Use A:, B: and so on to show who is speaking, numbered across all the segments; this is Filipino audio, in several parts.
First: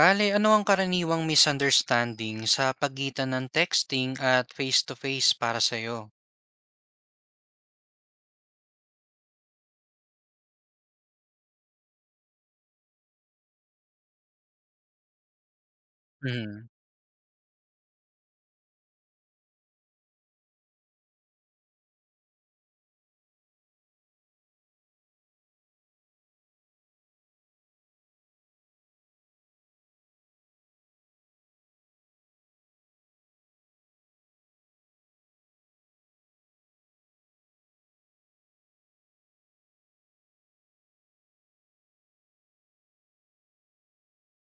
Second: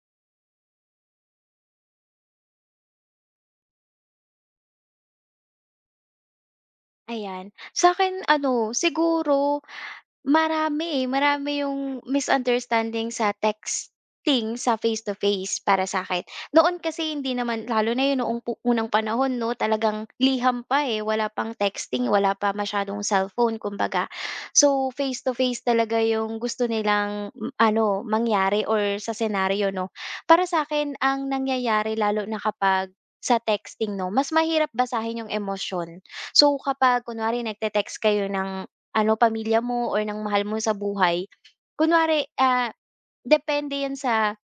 A: Bale, ano ang karaniwang misunderstanding sa pagitan ng texting at face-to-face para sa'yo?
B: Ayan. Sa akin ano, siguro marami, eh, marami yung misunderstanding sa texting sa face to face para sa akin.
A: Mhm,
B: Noon kasi hindi naman lalo na yun noong unang panahon, 'no, talagang liham pa, eh, wala pang texting, wala pa masyadong cellphone kumbaga. So, face to face talaga yung gusto nilang ano, mangyari or sa senaryo, 'no. Para sa akin ang nangyayari lalo na kapag sa texting, 'no, mas mahirap basahin yung emosyon. So, kapag kunwari nagte-text kayo ng ano, pamilya mo or ng mahal mo sa buhay. Kunwari, depende 'yan sa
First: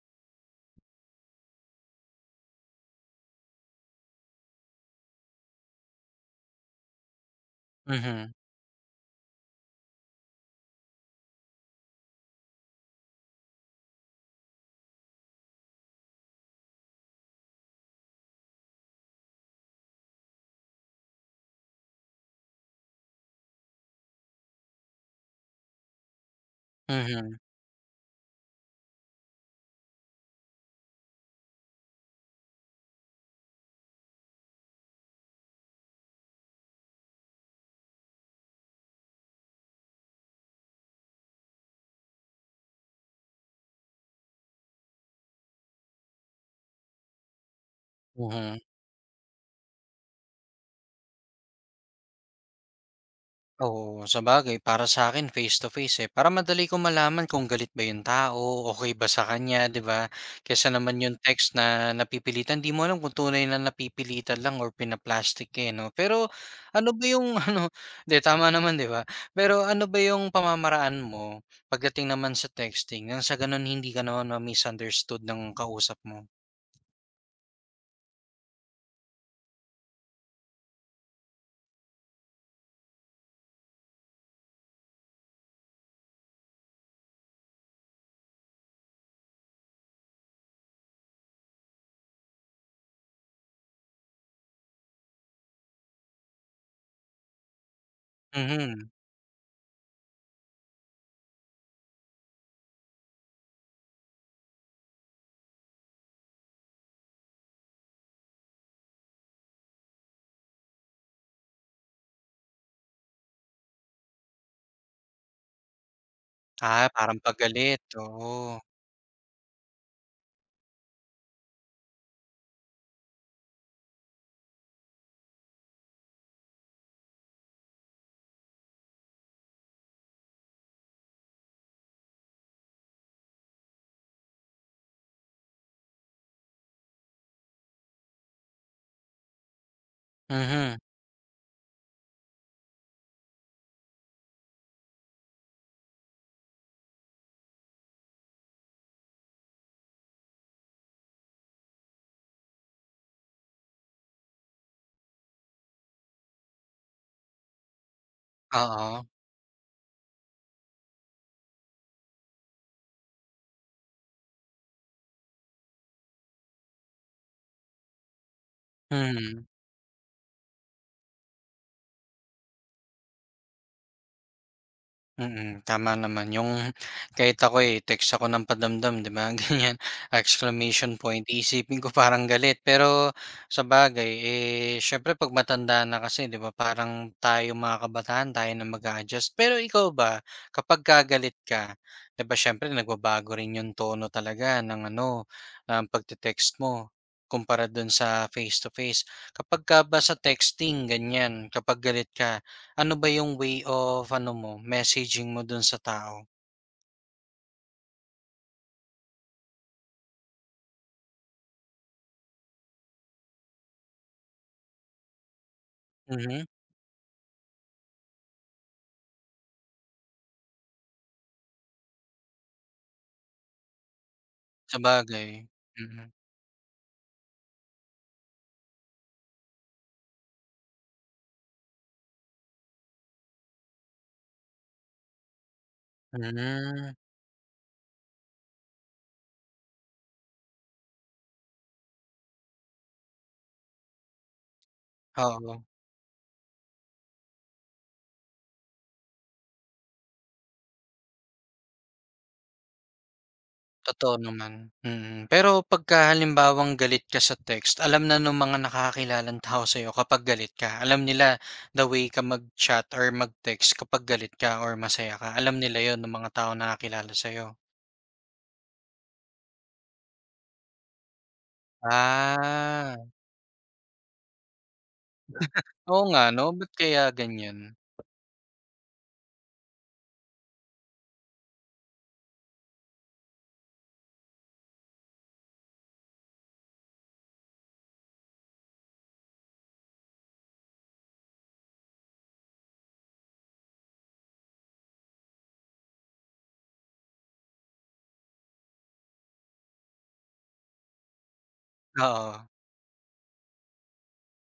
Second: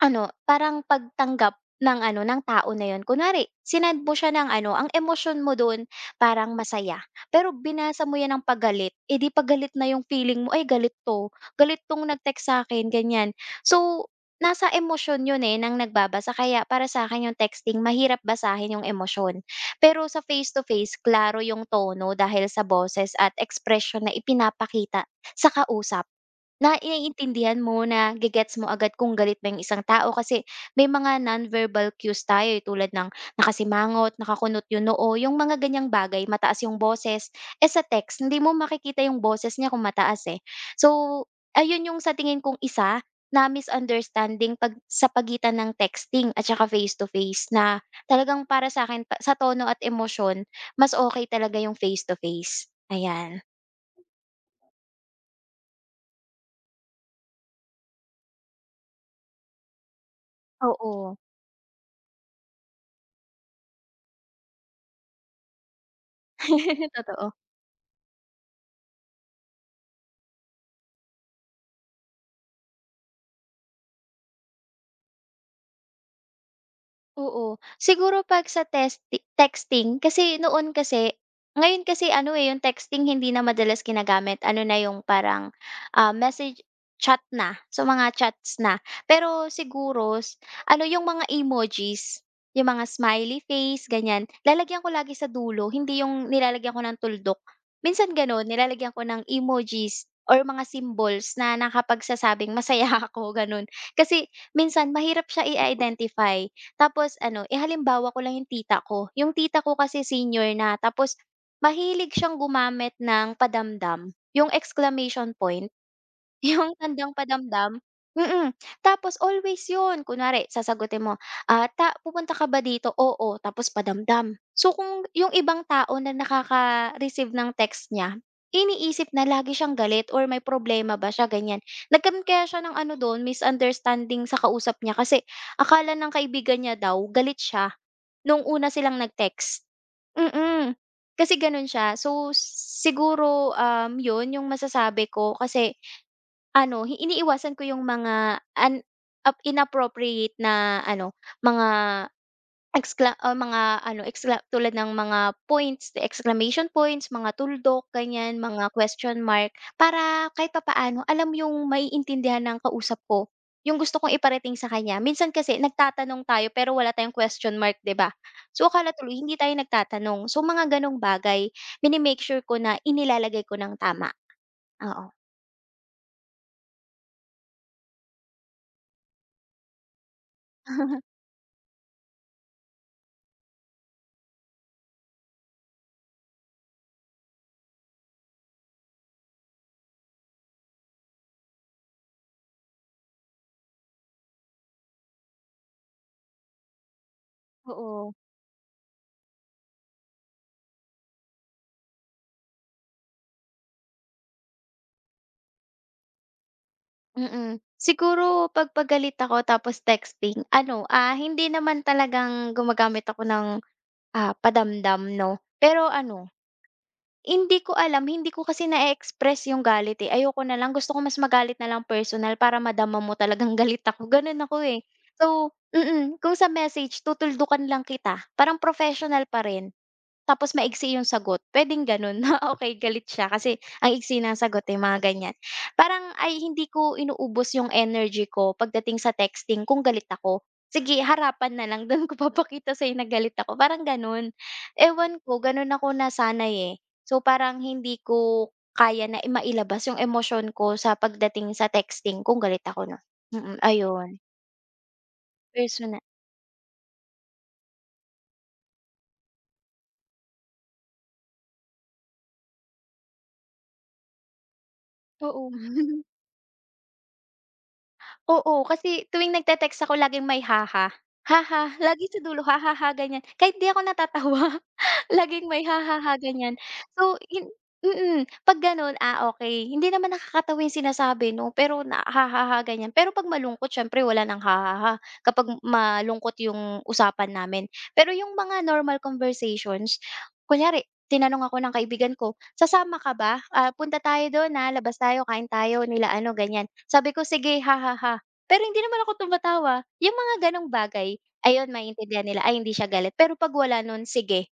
B: ano, parang pagtanggap ng ano, ng tao na yun. Kunwari, sinend mo siya ng ano, ang emosyon mo dun parang masaya. Pero binasa mo
A: mhm,
B: yan ng pagalit, eh di pagalit na yung feeling mo, "Ay galit 'to, galit 'tong nag-text sa'kin," ganyan. So, nasa emosyon yun, eh, ng nagbabasa kaya para sa'kin yung texting mahirap basahin yung emosyon. Pero sa face to face, klaro yung tono dahil sa boses at expression na ipinapakita sa kausap. Na
A: mhm,
B: naiintindihan mo, na gigets mo agad kung galit ba yung isang tao kasi may mga nonverbal cues tayo, eh, tulad ng nakasimangot, nakakunot yung noo, yung mga ganyang bagay, mataas yung boses. Eh, sa text hindi mo makikita yung boses niya kung mataas, eh. So, ayun yung sa tingin kong isa na misunderstanding 'pag sa pagitan ng texting at saka face to face na talagang
A: mhm.
B: para sa'kin pa sa tono at emosyon, mas okay talaga yung face to face, ayan.
A: Oo, sabagay para sa akin face to face, eh, para madali ko malaman kung galit ba yung tao, okey ba sa kanya, 'di ba? Kesa naman yung
B: Oo,
A: text na napipilitan, 'di mo alam kung tunay na napipilitan lang or pina eh, 'no? Pero ano ba yung
B: totoo.
A: ano 'di, tama naman, 'di ba? Pero ano ba yung pamamaraan mo pagdating naman sa texting nang sa gano'n hindi ka naman ma-misunderstood ng kausap mo?
B: Oo. Siguro 'pag sa texting kasi noon kasi ngayon kasi ano, eh, yung texting hindi na madalas ginagamit. Ano na yung parang, message chat na. So, mga chats na. Pero siguro ano yung mga emojis, yung mga smiley face, ganyan. Lalagyan ko lagi sa dulo, hindi yung nilalagyan ko ng tuldok. Minsan gano'n,
A: Mhm.
B: nilalagyan ko ng emojis or mga symbols na nakapagsasabing masaya ako, gano'n. Kasi minsan mahirap siya i-identify. Tapos ano, eh, halimbawa ko lang yung tita ko. Yung tita ko kasi senior na tapos mahilig siyang gumamit ng padamdam, yung exclamation point, yung
A: Ah,
B: tandang
A: parang
B: padamdam,
A: paggalit,
B: mm.
A: oo.
B: Tapos always yun, kunwari sasagutin mo, ah, ta "Pupunta ka ba dito?" "Oo." Tapos padamdam. So kung yung ibang tao na nakaka-receive ng text niya, iniisip na lagi siyang galit or may problema ba siya, ganyan. Nagkaroon kaya siya ng ano dun, misunderstanding sa kausap niya kasi akala ng kaibigan niya daw galit siya nung una silang nag-text, mm.
A: Mhm,
B: Kasi gano'n siya. So siguro, 'yun yung masasabi ko kasi ano, iniiwasan ko yung mga an ap inappropriate na ano, mga excla o mga ano, excla tulad ng mga points, the exclamation points, mga tuldok, ganyan, mga
A: oo.
B: question mark. Para kahit papaano alam yung maiintindihan ng kausap ko, yung gusto kong iparating sa kanya. Minsan kasi nagtatanong tayo pero wala tayong question mark, 'di ba? So, akala tuloy hindi
A: Mhm.
B: tayo nagtatanong. So, mga gano'ng bagay, mini-make sure ko na inilalagay ko ng tama, oo.
A: Mm, tama naman yung kahit ako, eh, text ako ng padamdam 'di ba, ganyan, exclamation point, iisipin ko parang galit. Pero sa bagay eh, siyempre 'pag matanda na kasi 'di ba parang tayo mga kabataan tayo na mag adjust. Pero ikaw ba, kapag galit ka, 'di ba siyempre nagbabago rin yung tono talaga ng ano, ng pagte-text mo kumpara dun
B: Oo.
A: sa face to face. Kapagka ba sa texting ganyan, kapag galit ka ano ba yung way of ano mo, messaging mo dun sa tao?
B: Mm. Siguro 'pag pagalit ako tapos texting ano, hindi naman talagang gumagamit ako ng, padamdam 'no. Pero ano,
A: Mhm,
B: hindi ko alam, hindi ko kasi na express yung galit, eh. Ayoko na lang, gusto ko mas magalit na lang personal para madama mo talagang galit ako, gano'n ako, eh. So
A: sabagay, mm.
B: mm, kung sa message tutuldukan lang kita, parang professional pa rin. Tapos maiksi yung sagot, puwedeng gano'n na okey galit siya kasi ang iksi ng sagot, eh, mga ganyan. Parang ay hindi
A: Hmm,
B: ko inuubos yung energy ko pagdating sa texting kung galit ako. Sige harapan na lang do'n ko papakita sa'yo na galit ako, parang gano'n. Ewan ko
A: oo,
B: gano'n ako nasanay, eh. So parang hindi ko kaya na mailabas yung emosyon ko sa pagdating sa texting kung galit ako na. Mm, mm, ayun.
A: totoo naman, mm. Pero pagka
B: Persona
A: halimbawang galit ka sa text, alam na nung mga nakakakilalang tao sa'yo kapag galit ka. Alam nila the way ka mag-chat or mag-text kapag galit ka or masaya ka,
B: oo.
A: alam nila yun ng mga tao na nakakilala sa'yo.
B: Oo, kasi tuwing nagte-text ako laging may haha. Haha, lagi sa dulo
A: Ah,
B: hahaha ganyan. Kahit di ako natatawa, laging may
A: oo
B: hahaha
A: nga 'no,
B: ganyan.
A: ba't kaya
B: So yun
A: ganyan?
B: mm, 'pag gano'n, ah, okey. Hindi naman nakakatawa yung sinasabi 'no, pero na hahaha ganyan. Pero 'pag malungkot siyempre wala ng hahaha kapag malungkot yung usapan namin. Pero yung mga normal conversations, kunyari tinanong ako ng kaibigan ko, "Sasama ka ba? Ah, punta tayo dun, ah, labas tayo, kain tayo nila ano," ganyan. Sabi ko, "Sige, hahaha." Pero hindi naman ako tumatawa, yung mga gano'ng bagay, ayun maintindihan
A: Oo,
B: nila, ay hindi siya galit, pero 'pag wala nun, sige,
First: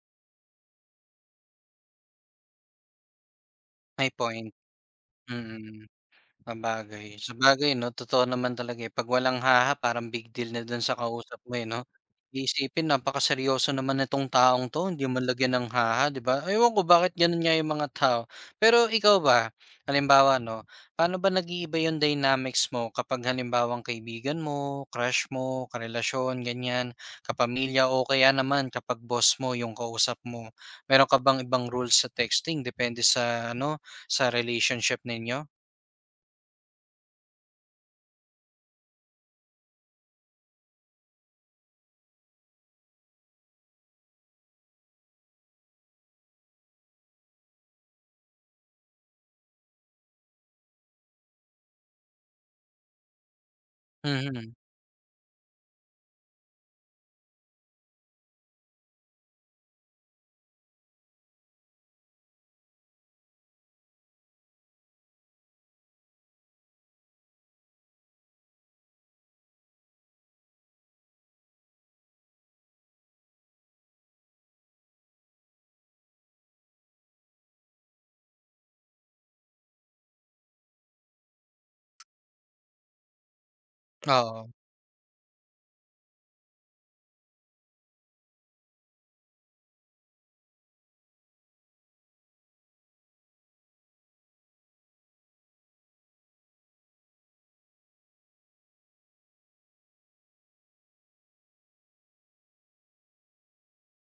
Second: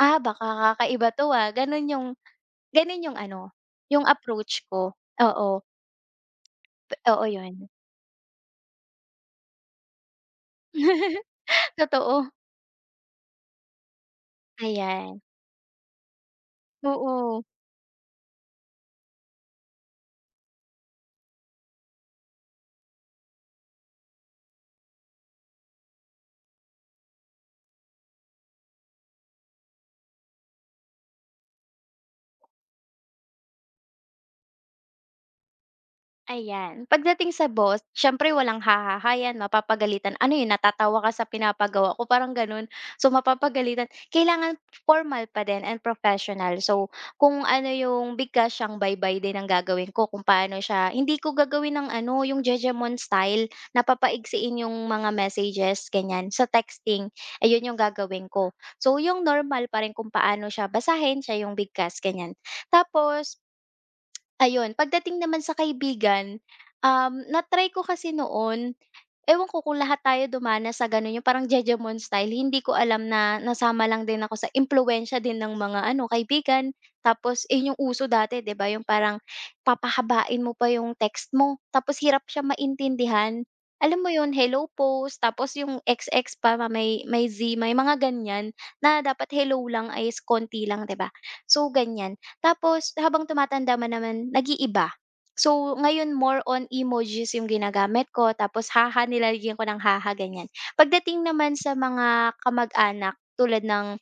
B: ah, baka kakaiba 'to, ah, gano'n yung gano'n yung ano, yung
A: may point,
B: approach ko, oo,
A: mm. Sabagay,
B: oo 'yun.
A: sabagay 'no, totoo naman talaga, eh, 'pag walang haha parang big deal na dun sa kausap mo, eh, 'no?
B: Totoo,
A: Iisipin napakaseryoso naman nitong taong 'to, hindi
B: ayan,
A: man lagyan ng haha, 'di ba? Ewan ko bakit ganun
B: oo.
A: nga yung mga tao. Pero ikaw ba, halimbawa 'no, paano ba nag-iiba yung dynamics mo kapag halimbawang kaibigan mo, crush mo, karelasyon, ganyan, kapamilya o kaya naman kapag boss mo yung kausap mo? Meron ka bang ibang rules sa texting depende sa ano, sa relationship ninyo?
B: Ayan. Pagdating sa boss, siyempre walang hahaha yan, mapapagalitan. Ano yun, natatawa ka sa pinapagawa ko, parang ganun. So, mapapagalitan. Kailangan formal pa din and professional. So, kung ano yung bigkas siyang bye-bye din ang gagawin ko, kung paano siya, hindi ko gagawin ng ano, yung Jejemon style,
A: Mhm.
B: napapaigsiin yung mga messages, ganyan, sa texting. Ayun yung gagawin ko. So, yung normal pa rin kung paano siya basahin, siya yung bigkas, ganyan. Tapos, ayun, pagdating naman sa kaibigan, natry ko kasi noon ewan ko kung lahat tayo dumanas sa gano'n, yung parang Jejemon style. Hindi ko alam na nasama lang din ako sa impluwensiya din ng mga ano, kaibigan. Tapos eh yung uso dati, 'di ba, yung parang papahabain mo pa yung text mo, tapos hirap siya maintindihan. Alam mo yun,
A: Oo,
B: hello post, tapos yung XX pa, may Z, may mga ganyan na dapat hello lang ay konti lang, 'di ba? So, ganyan. Tapos habang tumatanda man naman nag-iiba. So, ngayon more on emojis yung ginagamit ko tapos haha, nilalagyan ko ng haha, ganyan. Pagdating naman sa mga kamag-anak tulad ng,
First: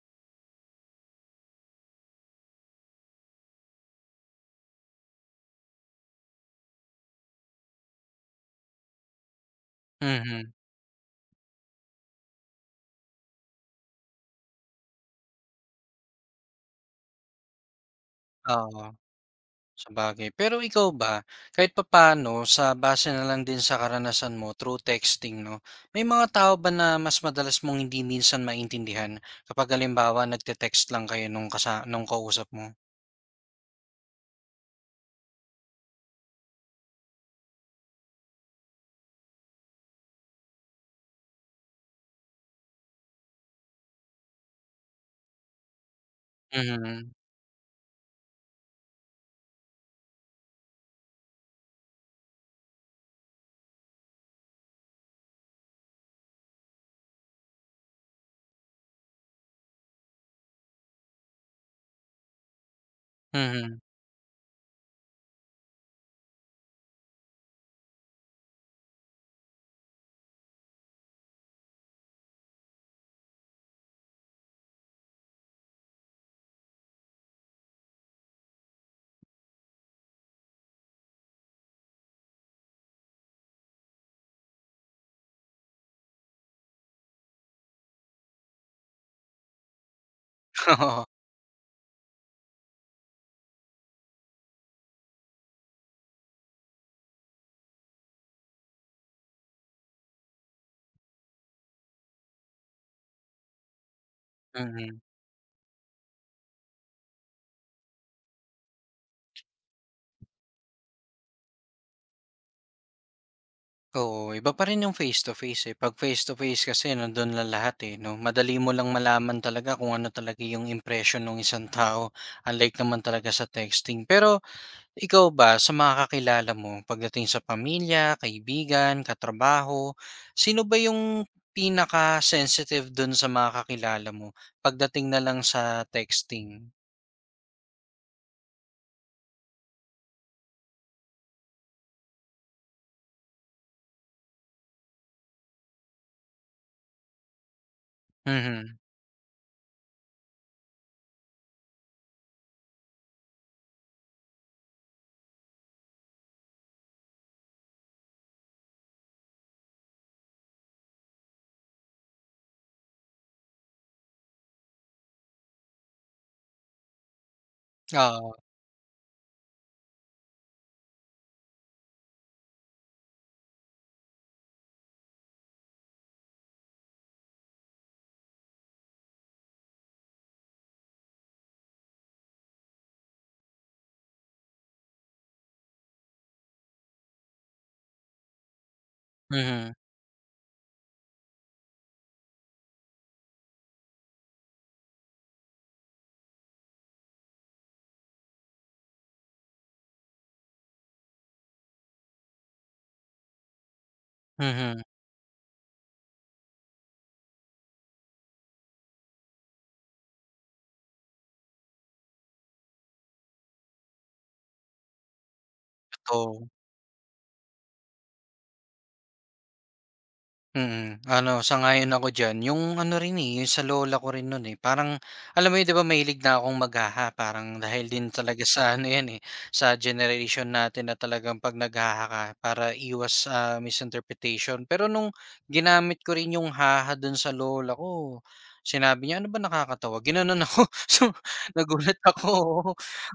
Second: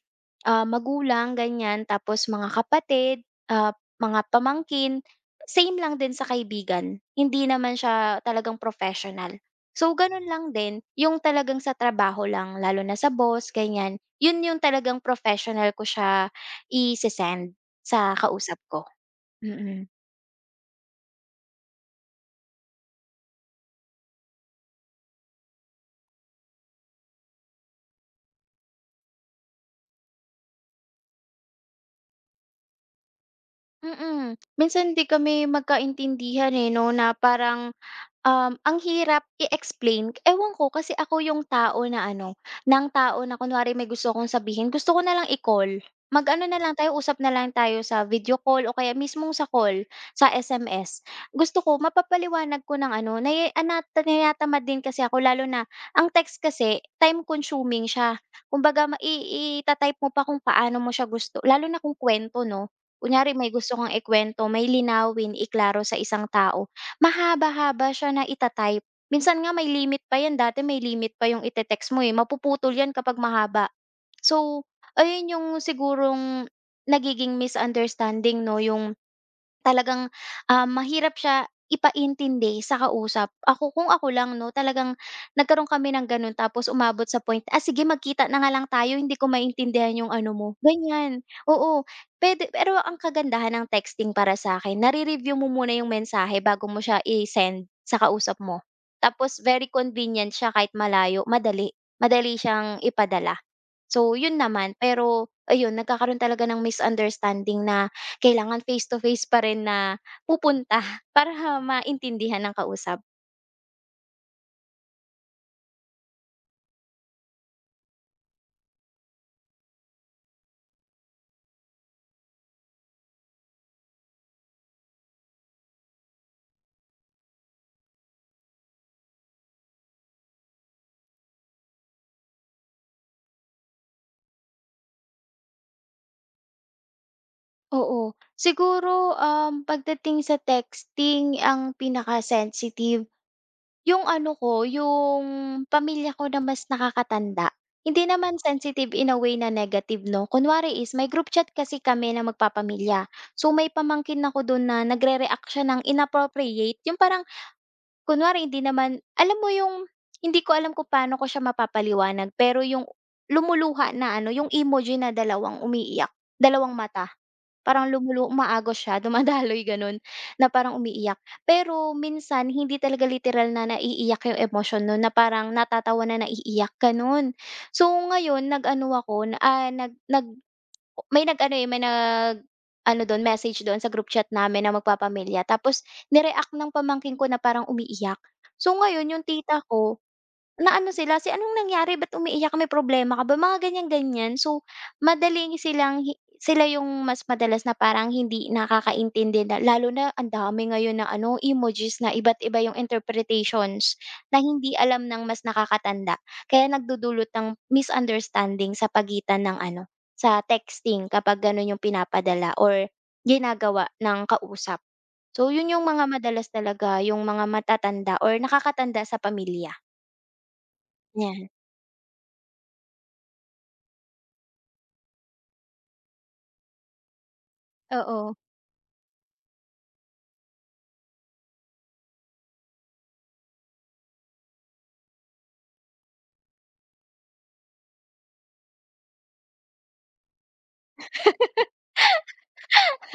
B: magulang, ganyan, tapos mga kapatid, ah, mga pamangkin, same lang din sa kaibigan. Hindi naman siya talagang professional. So, gano'n
A: mhm,
B: lang din yung talagang sa trabaho lang lalo na sa boss, ganyan. Yun yung talagang professional ko siya ise-send sa kausap ko,
A: oo,
B: mm. Mm.
A: sabagay. Pero ikaw ba, kahit papaano sa base na lang din sa karanasan mo through texting 'no, may mga tao ba na mas madalas mong hindi minsan maintindihan kapag halimbawa nagte-text lang kayo nung kausap mo?
B: Mm. Minsan 'di kami magkaintindihan, eh, 'no, na parang, ang hirap i-explain, ewan ko kasi ako yung tao na ano, ng tao na kunwari may gusto akong sabihin, gusto ko na lang i-call. Mag-ano na lang tayo,
A: Mhm,
B: usap na lang tayo sa video call o kaya mismong sa call, sa SMS. Gusto ko mapapaliwanag ko ng ano, naya ana tinatamad din kasi ako lalo na ang text kasi time consuming siya. Kumbaga ma i ita-type mo pa kung paano mo siya gusto, lalo na kung kuwento 'no. Kunyari may gusto
A: mhm,
B: kang ikuwento, may linawin, iklaro sa isang tao mahaba-haba siya na ita-type. Minsan nga may limit pa 'yan, dati may limit pa 'yung ite-text mo, eh, mapuputol 'yan kapag mahaba. So, ayun 'yung sigurong nagiging misunderstanding 'no, 'yung talagang, mahirap siya ipaintindi sa kausap. Ako kung ako lang 'no, talagang nagkaroon kami ng gano'n tapos umabot sa point, "Ah, sige magkita na nga lang tayo hindi ko maintindihan yung ano mo,"
A: oo,
B: ganyan. Oo, puwede pero ang kagandahan ng texting para sa akin. Nare-review mo muna yung mensahe bago mo siya i-send sa kausap mo. Tapos very convenient siya kahit malayo, madali madali siyang ipadala. So, yun naman
A: mhm.
B: pero ayun nagkakaroon talaga ng misunderstanding na kailangan face to face pa rin na pupunta para maintindihan ng kausap.
A: Oo, iba pa rin yung face to face, eh. 'Pag face to face kasi nandun na lahat, eh, 'no. Madali mo lang malaman talaga kung ano talaga yung impression ng isang tao, unlike naman talaga sa texting. Pero ikaw ba, sa mga kakilala mo pagdating sa pamilya, kaibigan, katrabaho, sino ba yung pinaka-sensitive dun sa mga kakilala mo pagdating na lang sa texting?
B: Oo, siguro, pagdating sa texting ang pinaka-sensitive yung ano ko, yung pamilya ko na mas nakakatanda. Hindi naman
A: Mhm,
B: sensitive in a way na negative 'no, kunwari is may group chat kasi kami na magpapamilya. So, may pamangkin ako dun na nagre-react siya ng inappropriate yung parang kunwari hindi naman alam mo yung hindi ko alam kung paano ko siya mapapaliwanag pero yung lumuluha na ano, yung emoji na dalawang umiiyak, dalawang mata, parang
A: oo.
B: umaagos siya, dumadaloy gano'n, na parang umiiyak. Pero minsan hindi talaga literal na naiiyak yung emosyon nun na parang natatawa na naiiyak, gano'n. So ngayon nag-ano ako, na, ah, nag nag may nag-ano, eh, may nag ano don message don sa group chat namin na magpapamilya tapos ni-react ng pamangkin ko na parang umiiyak. So, ngayon yung tita
A: Mhm,
B: ko naano sila, "Si anong nangyari ba't umiiyak ka, may problema ka ba?" Mga ganyan-ganyan. So, madaling silang hi sila yung mas madalas na parang hindi nakakaintindi na lalo na ang dami ngayon ng ano, emojis na iba't iba yung interpretations na hindi
A: mhm,
B: alam ng mas nakakatanda. Kaya nagdudulot ng misunderstanding sa pagitan ng ano, sa texting kapag gano'n yung pinapadala or ginagawa ng kausap. So, yun yung mga
A: totoo.
B: madalas talaga yung mga matatanda or nakakatanda sa pamilya,
A: Mm, ano
B: yan.
A: sang-ayon ako diyan. Yung ano rin, eh, yung sa lola ko rin no'n, eh, parang alam mo 'yun 'di ba mahilig na akong maghaha parang dahil din
B: Oo,
A: talaga sa ano 'yan, eh, sa generation natin na talagang 'pag naghaha ka para iwas sa misinterpretation. Pero nung ginamit ko rin yung haha do'n sa lola ko, sinabi niya, "Ano ba nakakatawa?" Ginanon ako. So, nagulat ako, oo.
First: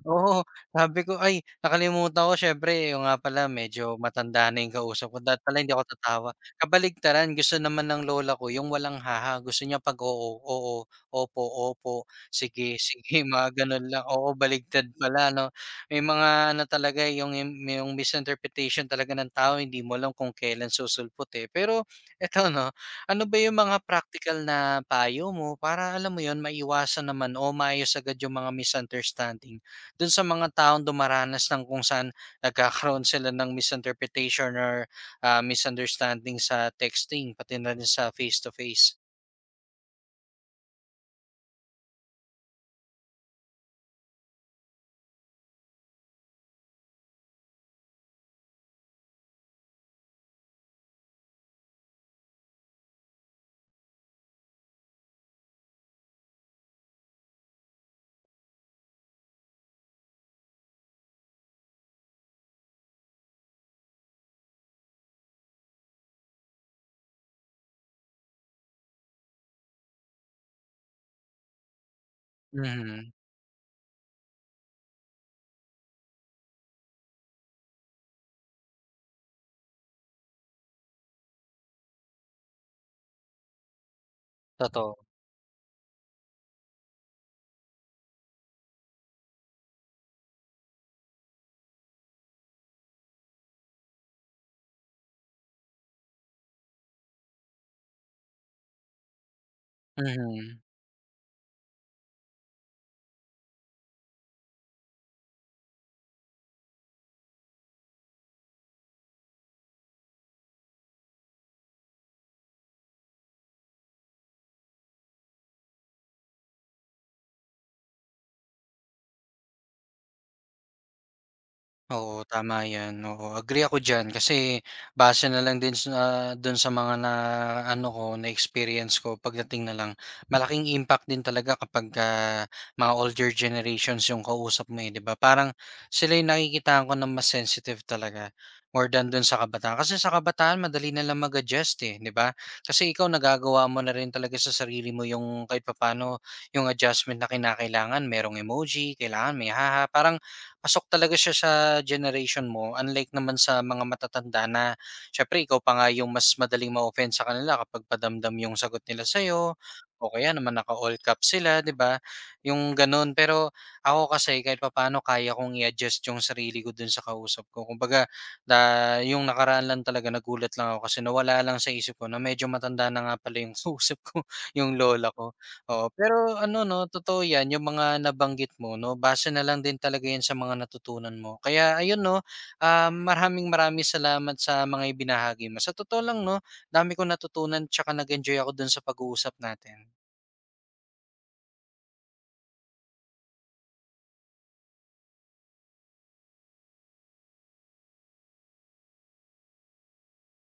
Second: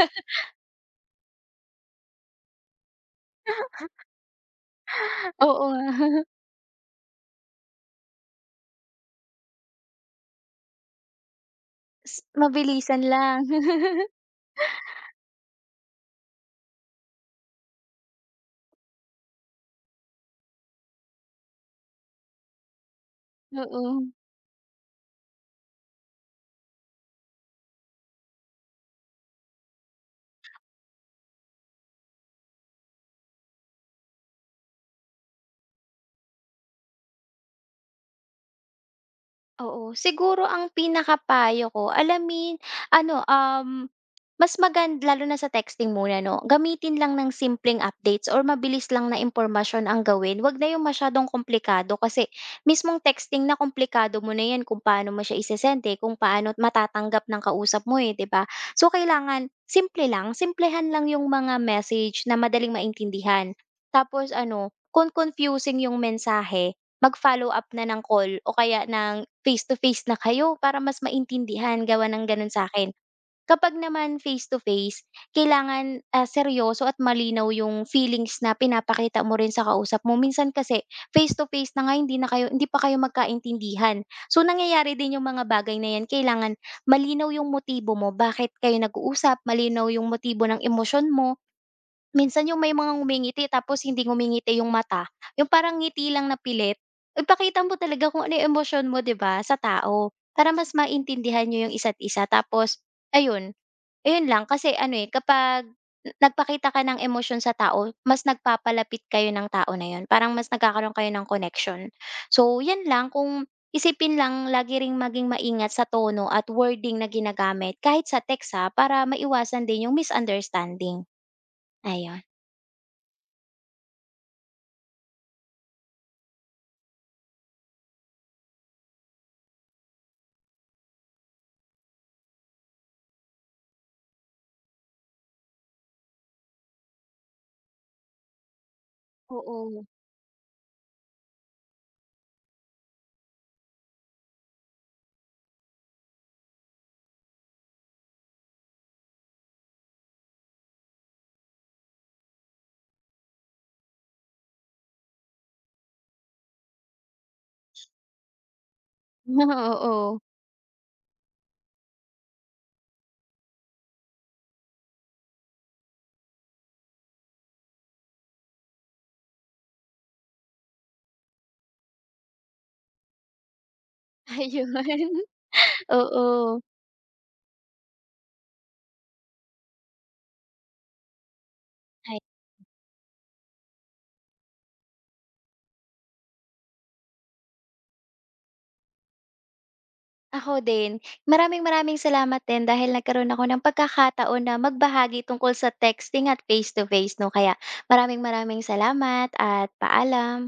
A: Oo, sabi ko, "Ay nakalimutan ko syempre yung nga pala medyo matanda na yung kausap ko, dapat pala
B: oo.
A: hindi ako tatawa." Kabaligtaran gusto naman ng lola ko yung walang haha, gusto niya 'pag oo, oo, opo, opo, sige,
B: Mabilisan
A: sige,
B: lang.
A: mga gano'n lang. Oo, baligtad pala 'no. May mga ano talaga eh, yung misinterpretation talaga ng tao hindi mo alam kung kailan susulpot, eh. Pero eto 'no, ano ba yung mga
B: Oo.
A: practical na payo mo para alam mo yon maiwasan naman o maayos agad yung mga misunderstanding dun sa mga taong dumaranas ng kung saan nagkakaroon sila ng misinterpretation or misunderstanding sa texting pati na rin sa face to face.
B: Oo, siguro ang pinakapayo ko alamin ano, mas magan lalo na sa texting muna 'no, gamitin lang ng simpleng updates or mabilis lang na impormasyon ang gawin, 'wag na yung masyadong komplikado kasi mismong texting na komplikado mo na 'yan kung paano mo siya eh, kung paano matatanggap ng kausap mo, eh, 'di ba? So, kailangan simple lang, simplehan lang yung mga message na madaling maintindihan. Tapos ano, kung confusing yung mensahe mag-follow-up na ng call o kaya ng face-to-face na kayo para mas maintindihan, gawa ng gano'n akin
A: Mhm,
B: kapag naman face-to-face, kailangan, seryoso at malinaw yung feelings na pinapakita mo rin sa kausap mo. Minsan kasi face-to-face na nga hindi pa kayo magkaintindihan. So,
A: totoo.
B: nangyayari din yung mga bagay na 'yan, kailangan malinaw yung motibo mo, bakit kayo nag-uusap, malinaw yung motibo ng emosyon mo, minsan yung may mga ngumingiti tapos hindi ngumingiti yung mata, yung parang ngiti lang na pilit. Ipakita mo talaga kung ano yung emosyon mo 'di ba, sa tao para
A: Mhm.
B: mas maintindihan niyo yung isa't isa tapos ayun, ayun lang kasi ano, eh, kapag nagpakita ka ng emosyon sa tao, mas nagpapalapit kayo ng tao na yun, parang mas nagkakaroon kayo ng connection. So, 'yan lang kung isipin lang lagi ring maging maingat sa tono at wording na ginagamit kahit sa text, ha, para maiwasan din yung misunderstanding, ayun.
A: Oo, tama 'yan, oo. Agree ako diyan kasi base na lang din sa do'n sa mga na ano ko, na-experience ko pagdating na lang, malaking impact din talaga kapagka mga older generations yung kausap mo, eh, 'di ba? Parang sila yung nakikitaan ko na mas sensitive talaga more than do'n sa kabataan.
B: Oo.
A: Kasi sa kabataan madali na lang mag-adjust, eh, 'di ba? Kasi ikaw nagagawa mo na rin talaga sa sarili mo yung kahit papano yung adjustment na kinakailangan. Merong emoji, kailangan may haha, parang pasok talaga siya sa generation mo unlike naman sa mga matatanda na siyempre ikaw pa nga yung mas madaling ma-offend sa kanila kapag padamdam yung sagot nila sa'yo o
B: Oo.
A: kaya naman naka-all caps sila, di ba? Yung ganun. Pero ako kasi kahit papaano kaya kong i-adjust yung sarili ko dun sa kausap ko. Kumbaga, yung nakaraan lang talaga nagulat lang ako kasi nawala lang sa isip ko na medyo matanda na nga pala yung kausap ko, yung
B: Ayun.
A: lola ko. Oo, pero ano
B: Oo.
A: 'no, totoo 'yan yung mga nabanggit mo 'no, base na lang din talaga 'yan sa mga natutunan mo. Kaya ayun
B: Ay,
A: 'no, maraming maraming salamat sa mga ibinahagi mo. Sa totoo lang 'no, dami kong natutunan 'tsaka nag-enjoy ako dun sa pag-uusap natin.
B: ako din. Maraming-maraming salamat din dahil nagkaroon ako ng pagkakataon na magbahagi tungkol sa texting at face to face 'no. Kaya maraming-maraming salamat at paalam.